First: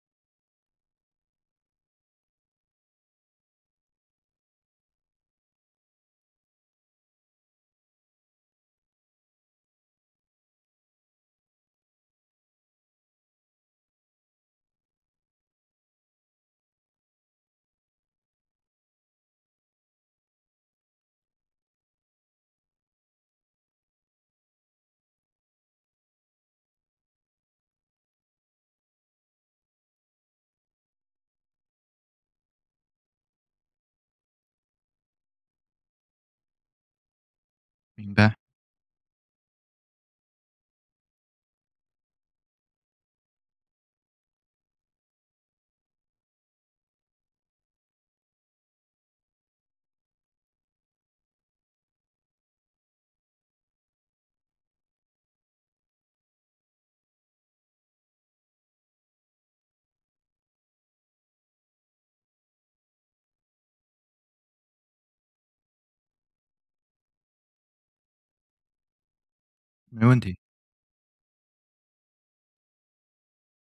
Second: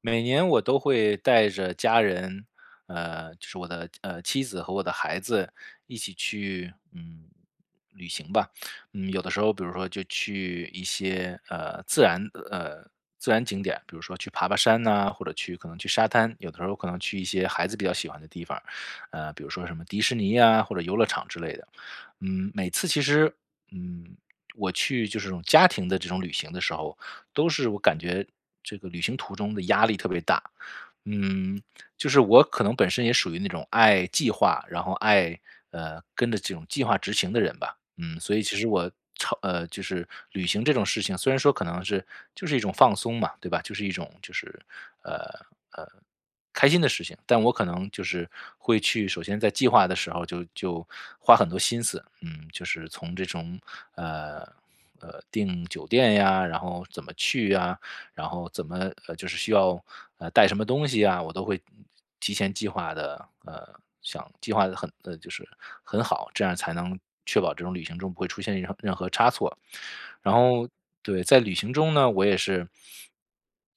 每年我都会带着家人，就是我的妻子和我的孩子一起去，旅行吧。有的时候，比如说就去一些呃自然景点，比如说去爬爬山呐、或者可能去沙滩。有的时候可能去一些孩子比较喜欢的地方，比如说什么迪士尼呀、或者游乐场之类的。每次其实，嗯，我去就是这种家庭的这种旅行的时候，都是我感觉这个旅行途中的压力特别大。嗯，就是我可能本身也属于那种爱计划，然后爱跟着这种计划执行的人吧。明所白，以其实我就是旅行这种事情，虽然说可能是就是一种放松嘛，对吧？就是一种就是呃呃开心的事情，但我可能就是会去，首先在计划的时候就花很多心思，嗯，就是从这种呃订酒店呀，然后怎么去呀，然后怎么就是需要带什么东西啊，我都会提前计划的，想计划的很就是很好，这样才能确保这种旅行中不会出现任何差错。没问然题。后对，在旅行中呢，我也是。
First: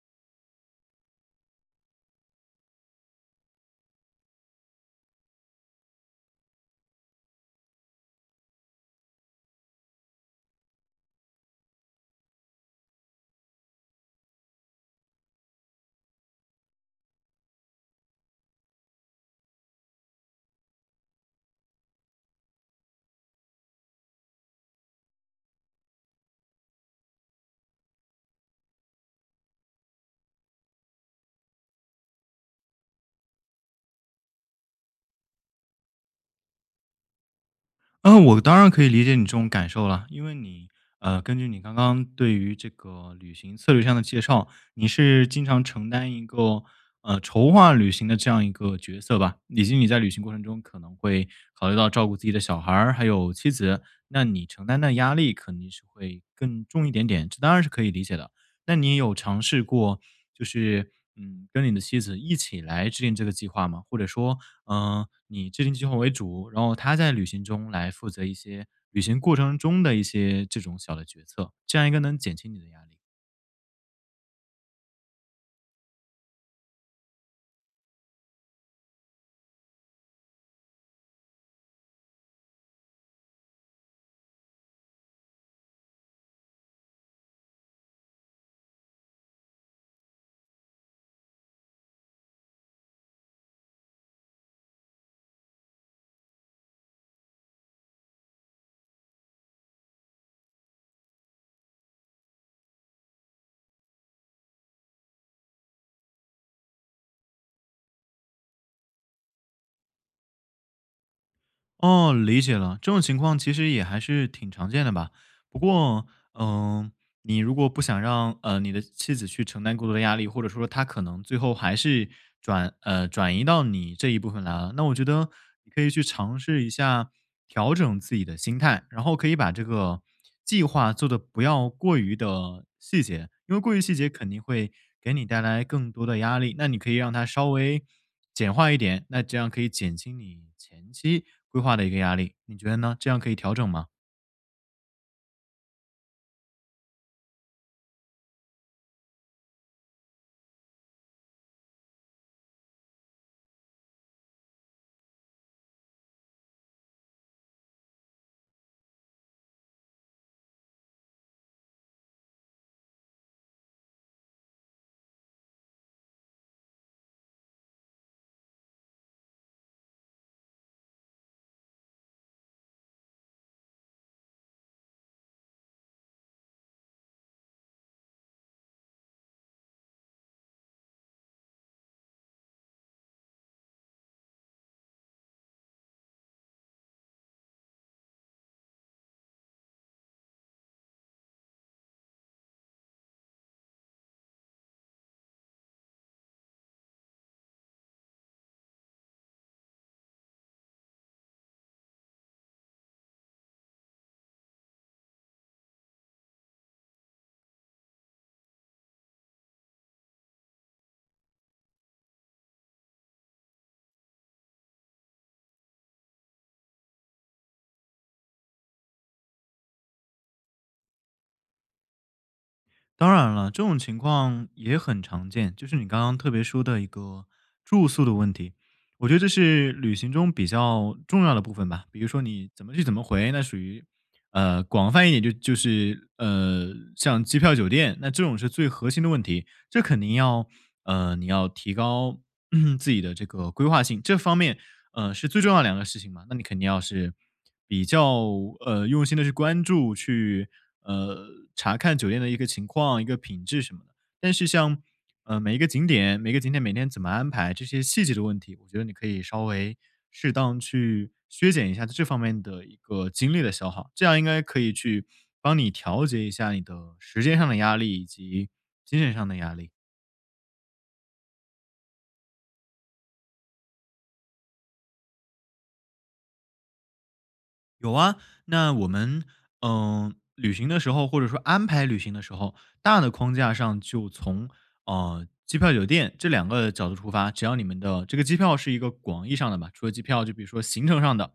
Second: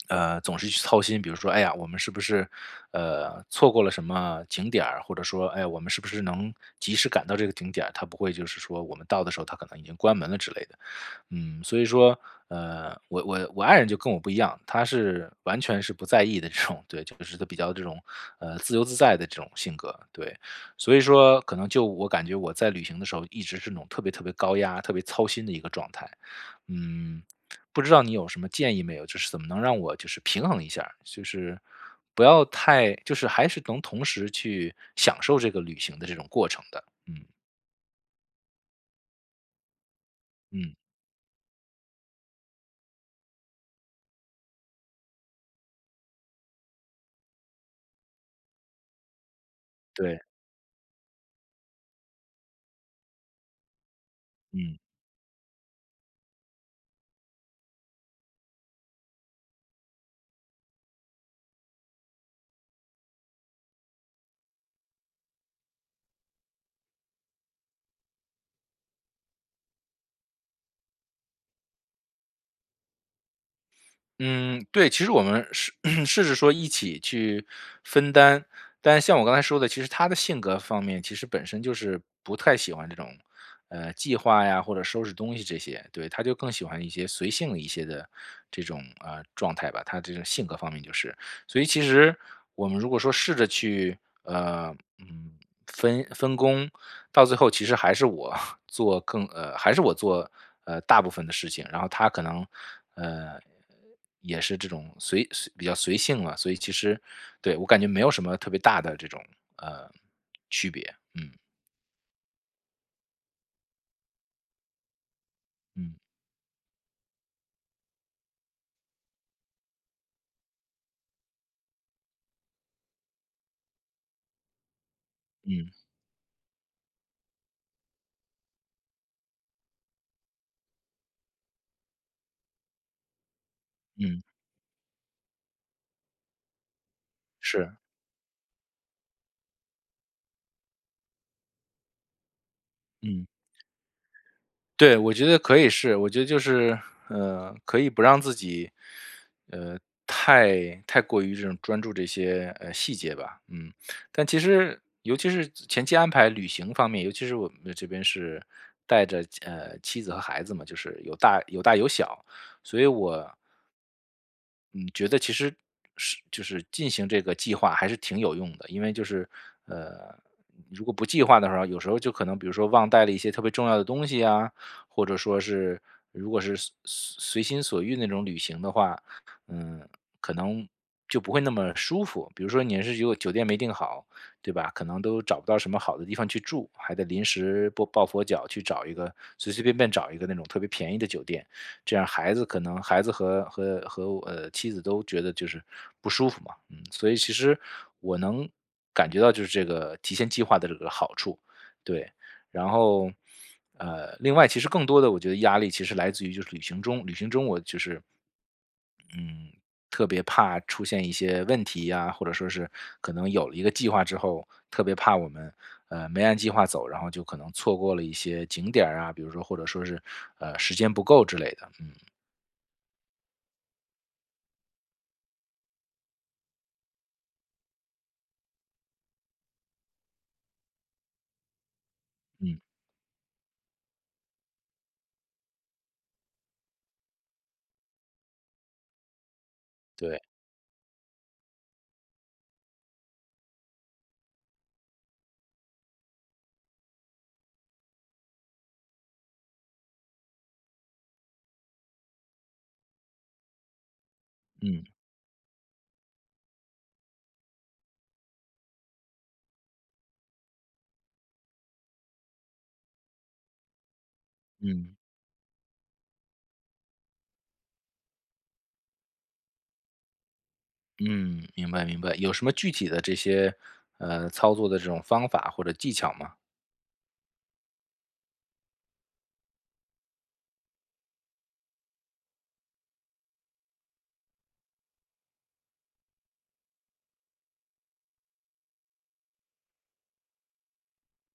总是去操心，比如说，哎呀，我们是不是错过了什么景点儿，或者说，哎呀，我们是不是能及时赶到这个景点儿？它不会就是说我们到的时候，它可能已经关门了之类的。嗯，所以说，我爱人就跟我不一样，她是完全是不在意的这种，对，就是她比较这种，自由自在的这种性格，对，所以说可能就我感觉我在旅行的时候一直是那种特别特别高压、特别操心的一个状态，嗯，不知道你有什么建议没有？就是怎么能让我就是平衡一下儿就是不要太，就是还是能同时去享受这个旅行的这种过程的，嗯嗯，我当然可以理解你这种感受了，因为你，嗯，根据你刚刚对于这个旅行策略上的介绍，你是经常承担一个，筹划旅行的这样一个角色吧，以及你在旅对，行过程中可能会考虑到照顾自己的小孩儿还有妻子，那你承嗯。担的压力肯定是会更重一点点，这当然是可以理解的。那你有尝试过，就是嗯，跟你的妻子一起来制定这个计划吗？或者说，嗯，你制定计划为主，然后他在旅行中来负责一些旅行过程中的一些这种小的决策，这样应该能减轻你的压力。嗯，对，其实我们试 试着说一起去分担，但像我刚才说的，其实他的性格方面，其实本身就是不太喜欢这种，计划呀或者收拾东西这些，对，他就更喜欢一些随性的一些的这种状态吧，他这种性格方面就是，所以其实我们如果说试着去分工，到最后其实还是我 还是我做大部分的事情，然后他可能呃也是这种比较随性了，所以其实对我感觉没有什么特别大的这种呃区别，嗯哦，理解了，这种情况其实也还是挺常见的吧。不嗯过，嗯、你如果不想让你的妻子去承担过多的压力，或者说她可能最后还是转移到你这一部分来了，那我觉得嗯你可以去尝试一下调整自己的心态，然后可以把这个计划做的不要过于的细节，因为过于细节嗯，肯定会给你带来更多的压力。那你可以让它稍是，微简化一点，那这样可以减轻你前期规划的一个压力。你觉得呢？这样嗯。可以调整吗？对，我觉得可以是，我觉得就是，可以不让自己，呃，太过于这种专注这些细节吧，嗯，但其实尤其是前期安排旅行方面，尤其是我们这边是带着妻子和孩子嘛，就是有大有小，所以我嗯，觉得其实是就是进行这个计划还是挺有用的，因为就是呃，如果不计划的时候，有时候就可能比如说忘带了一些特别重要的东西啊，或者说是如果是随心所欲那种旅行的话，嗯，可能就不会那么舒服。比如说你是如果酒店没订好，对吧？可能都找不到什么好的地方去住，还得临时抱佛脚去找一个随随便便找一个那种特别便宜的酒店。这样孩子可能孩子和我妻子都觉得就是不舒服嘛，嗯，所以其实我能感觉到就是这个提前计划的这个好处，对，然后另外其实更多的我觉得压力其实来自于就是旅行中，旅行中我就是嗯特别怕出现一些问题呀、或者说是可能有了一个计划之后，特别怕我们没按计划走，然后就可能错过了一些景点儿啊，比如说或者说是时间不够之类的，嗯，当然了，这种情况也很常见，就是你刚刚特别说的一个住宿的问题，我觉得这是旅行中比较重要的部分吧。比如说你嗯怎么去怎么回，那属于广泛一点就是像机票、酒店，那这种是最核心的问题，这肯定对。要你要提高 自己的这个规划性，这方面是最重要的两个事情嘛。那你肯定要是比较用心的去关注，去呃查看酒店的一个情况、一个品质什么的。但是像嗯每一个景点、每个景点每天怎么安排这些细节的问题，我觉得你可以稍微适当去削减一下这方面的一个精力的消耗，这样应该可以嗯去帮你调节一下你的时间上的压力以及精神上的压力。嗯，明白明白。有什么具体的这些，操作的这种方法或者技巧吗？有啊，那我们嗯、旅行的时候，或者说安排旅行的时候，大的框架上就从机票、酒店这两个角度出发，只要你们的这个机票是一个广义上的吧，除了机票，就比如说行程上的、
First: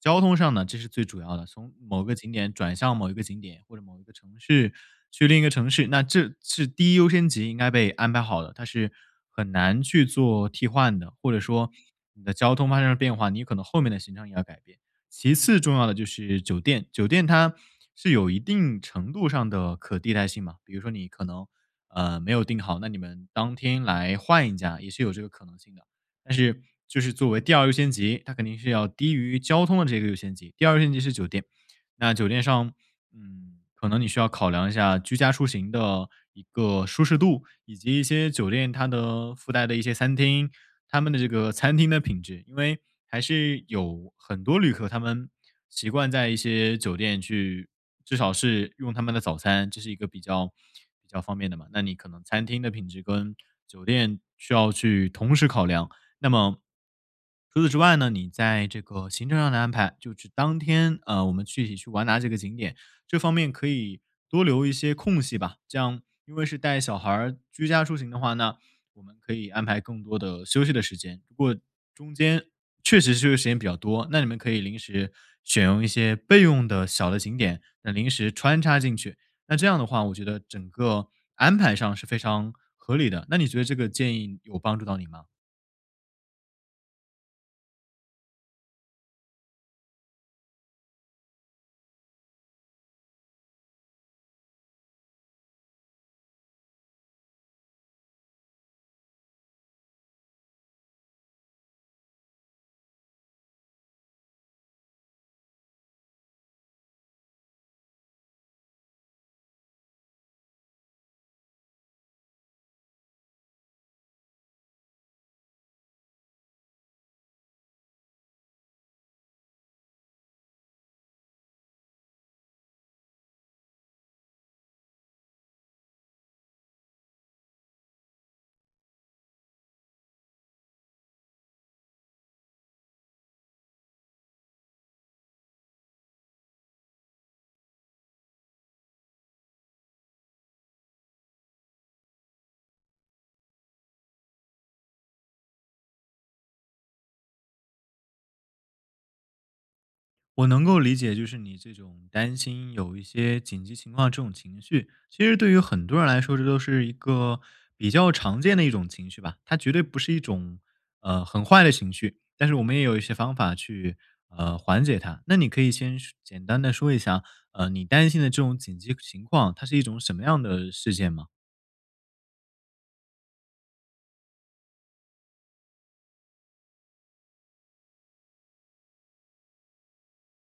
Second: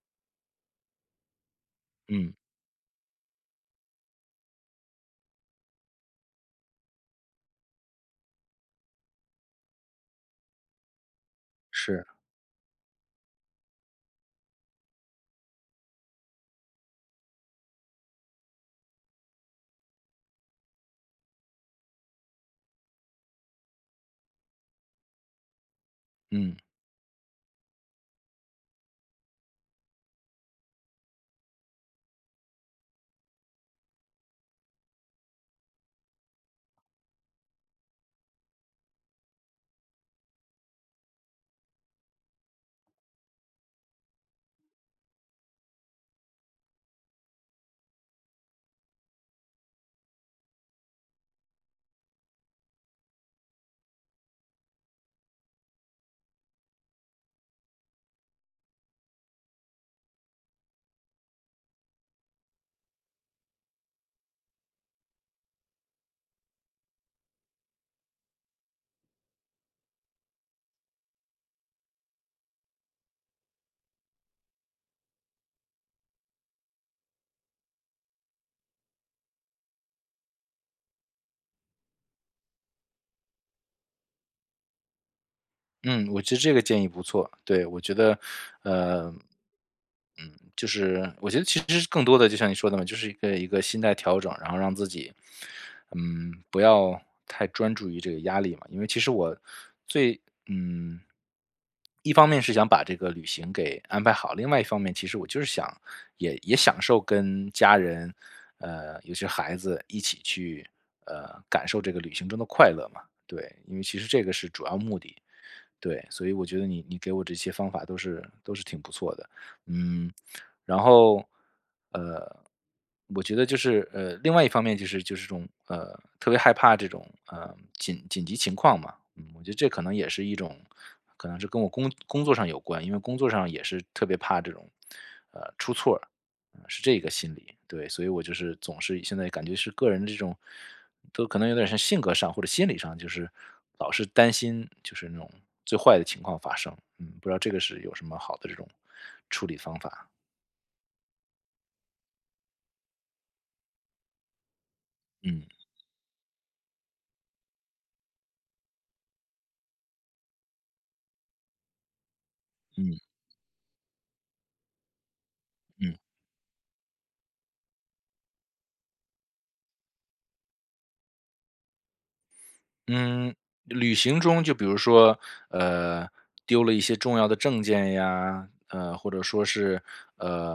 交通上的，这是最主要的，从某个景嗯，点转向某一个景点或者某一个城市去另一个城市，那这是第一优先级应该被安排好的，它是很难去做替换的，或者说是，你的交通发生了变化，你可能后面的行程也要改变。其次重要的就是酒店，酒店它是有一定程度上的可替代性嘛，比如说你可能没有订好，那你们当天来换一家也是有这个可能性的。但嗯。是就是作为第二优先级，它肯定是要低于交通的这个优先级，第二优先级是酒店。那酒店上，嗯，可能你需要考量一下居家出行的一个舒适度，以及一些酒店它的附带的一些餐厅，他们的这个餐厅的品质，因为还是有很多旅客，他们习惯在一些酒店去，至少是用他们的早餐，这是一个比较方便的嘛。那你可能餐厅的品质跟酒店需要去同时考量。那么除此之外呢，你在这个行程上的安排，就是当天我们具体去玩哪几个景点，这方面可以多留一些空隙吧。这样，因为是带小孩儿居家出行的话呢，我们可以安排更多的休息的时间。如果中间确实休息时间比较多，那你们可以临时选用一些备用的小的景点，那临时穿插进去。那这样的话，我觉得整个安排上是非常合理的。那你觉得这个建议有帮助到你吗？嗯，我觉得这个建议不错。对，我觉得，呃，嗯，就是我觉得其实更多的就像你说的嘛，就是一个心态调整，然后让自己，嗯，不要太专注于这个压力嘛。因为其实我最，嗯，一方面是想把这个旅行给安排好，另外一方面其实我就是想也享受跟家人，尤其是孩子一起去，感受这个旅行中的快乐嘛。对，因为其实这个是主要目的。对，所以我觉得你给我这些方法都是挺不错的，嗯，然后，呃，我觉得就是另外一方面就是这种特别害怕这种紧急情况嘛，嗯，我觉得这可能也是一种，可能是跟我工作上有关，因为工作上也是特别怕这种出错儿是这个心理，对，所以我就是总是现在感觉是个人这种，都可能有点像性格上或者心理上，就是老是担心就是那种最坏的情况发生，不知道这个是有什么好的这种处理方法？我能够理解，就是你这种担心有一些紧急情况这种情绪，其实嗯对于很多人来说，这都是一个比较常见的一种情绪吧。它绝对不是一种很坏的情绪，但是我们也有一嗯些方法去缓解它。那你可以嗯。先说简单的说一下，呃，你担心的这种紧急情况，它是一种什么样的事件吗？嗯，旅行中就比如说，呃，丢了一些重要的证件呀，或者说是，呃，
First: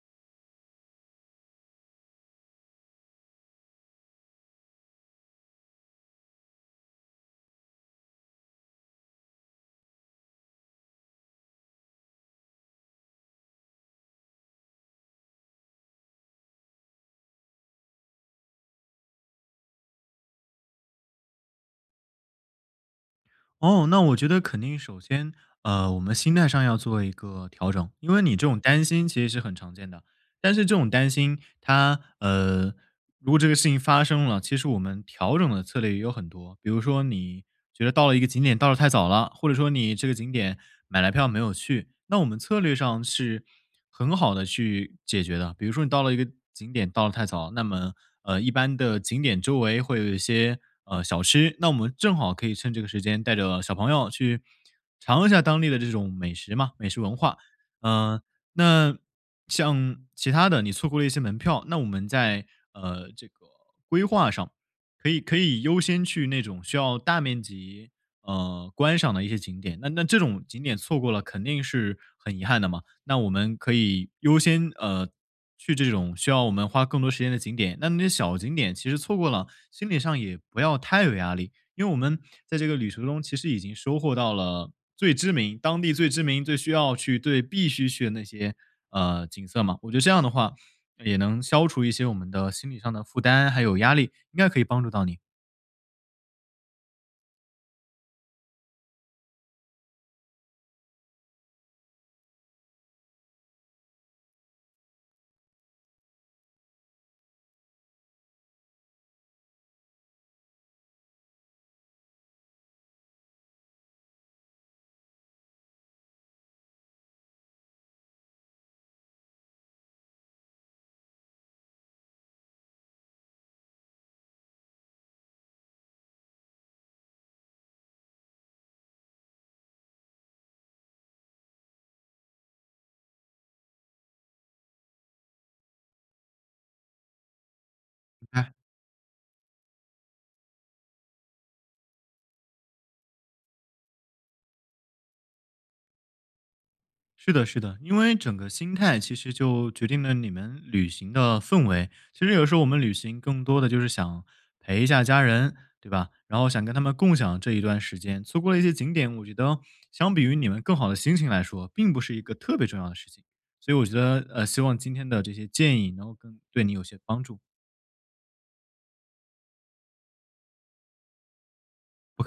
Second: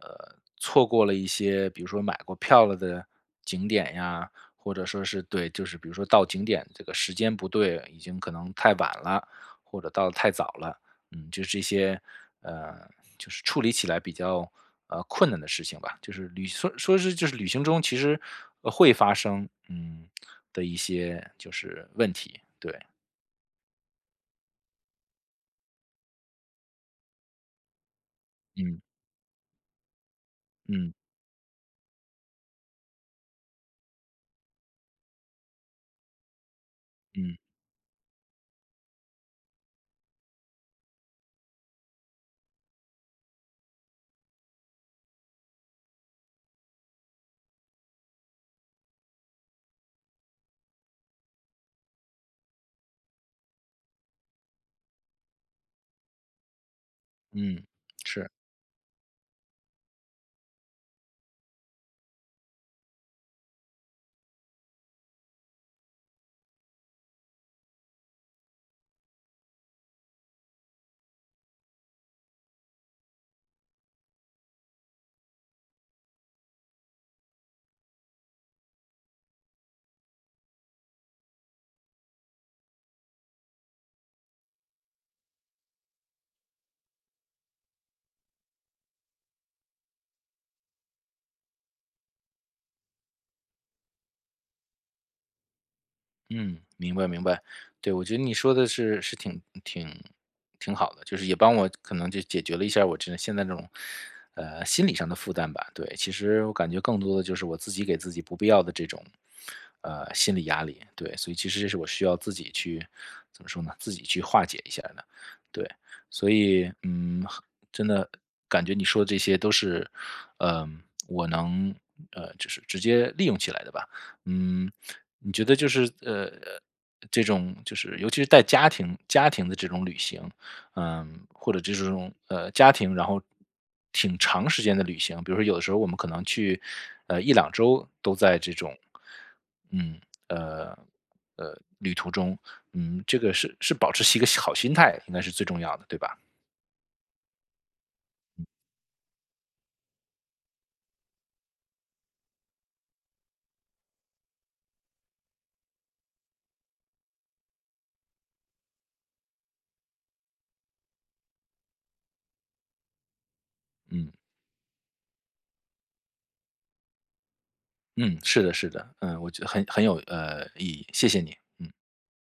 错过了一些，比如说买过票了的景点呀，或者说是对，就是比如说到景点这个时间不对，已经可能太晚了，或者到的太早了。嗯，就是这些，呃，就是处理起来比较困难的事情吧。就是旅说说是就是旅行中其实会发生的一些就是问题，对，哦，那我觉得肯定首先，呃，我们心态上要做一个调整，因为你这种嗯担心其实是很常见的，但是这种嗯担心它，呃。如果这个事情发生了，其实我们调整的策略也有很多。比如说，嗯你觉得到了一个景点到了太早了，或者说你这个景点买来票没有去，那我们策略上是很好的去解决的。比如说，你到了一个景点到了太早，那么呃，一般的景点周围会有一些小吃，那我们正好可以趁这个时间带着小朋友去尝一下当地的这种美食嘛，美食文化。嗯，嗯、是。那像其他的，你错过了一些门票，那我们在这个规划上，可以优先去那种需要大面积观赏的一些景点，那那这种景点错过了肯定是很遗憾的嘛。那我们可以优先，呃，去这种需要我们花更多时间的景点。那那些小景点其实错过了，心理上也不要太有压力，因为我们在这个旅途中其实已经收获到了最知名、当地最知名、最需要去、对必须去的那些景色嘛。我觉得这样的话也能消除一些我们的心理上的负担还有压力，应该可以帮助到你。嗯，明白明白。对，我觉得你说的是挺好的，就是也帮我可能就解决了一下我这现在这种，心理上的负担吧。对，其实我感觉更多的就是我自己给自己不必要的这种，心理压力。对，所以其实这是我需要自己去怎么说呢？自己去化解一下的。对，所以嗯，真的感觉你说的这些都是，嗯、我能就是直接利用起来的吧。嗯，你觉得就是这种就是尤其是带家庭的这种旅行，嗯，或者这种家庭，然后挺长时间的旅行，比如说有的时候我们可能去一两周都明在这白种，嗯呃旅途中，嗯，这个是保持一个好心态，应该是最重要的，对吧？是的，是的，因为整个心态其实就决定了你们旅行的氛围。其实有时候我们旅行更多的就是想陪一下家人，对吧？然后想跟他们共享这一段时间。错过了一些景点，我觉得相比于你们更好的心情来说，并不是一个特别重要的事情。所以我觉嗯得，呃，希望今天的这些建议能够更对你有些帮助。嗯，是的，是的，嗯，我觉得很有意义，谢谢你，嗯。不客气。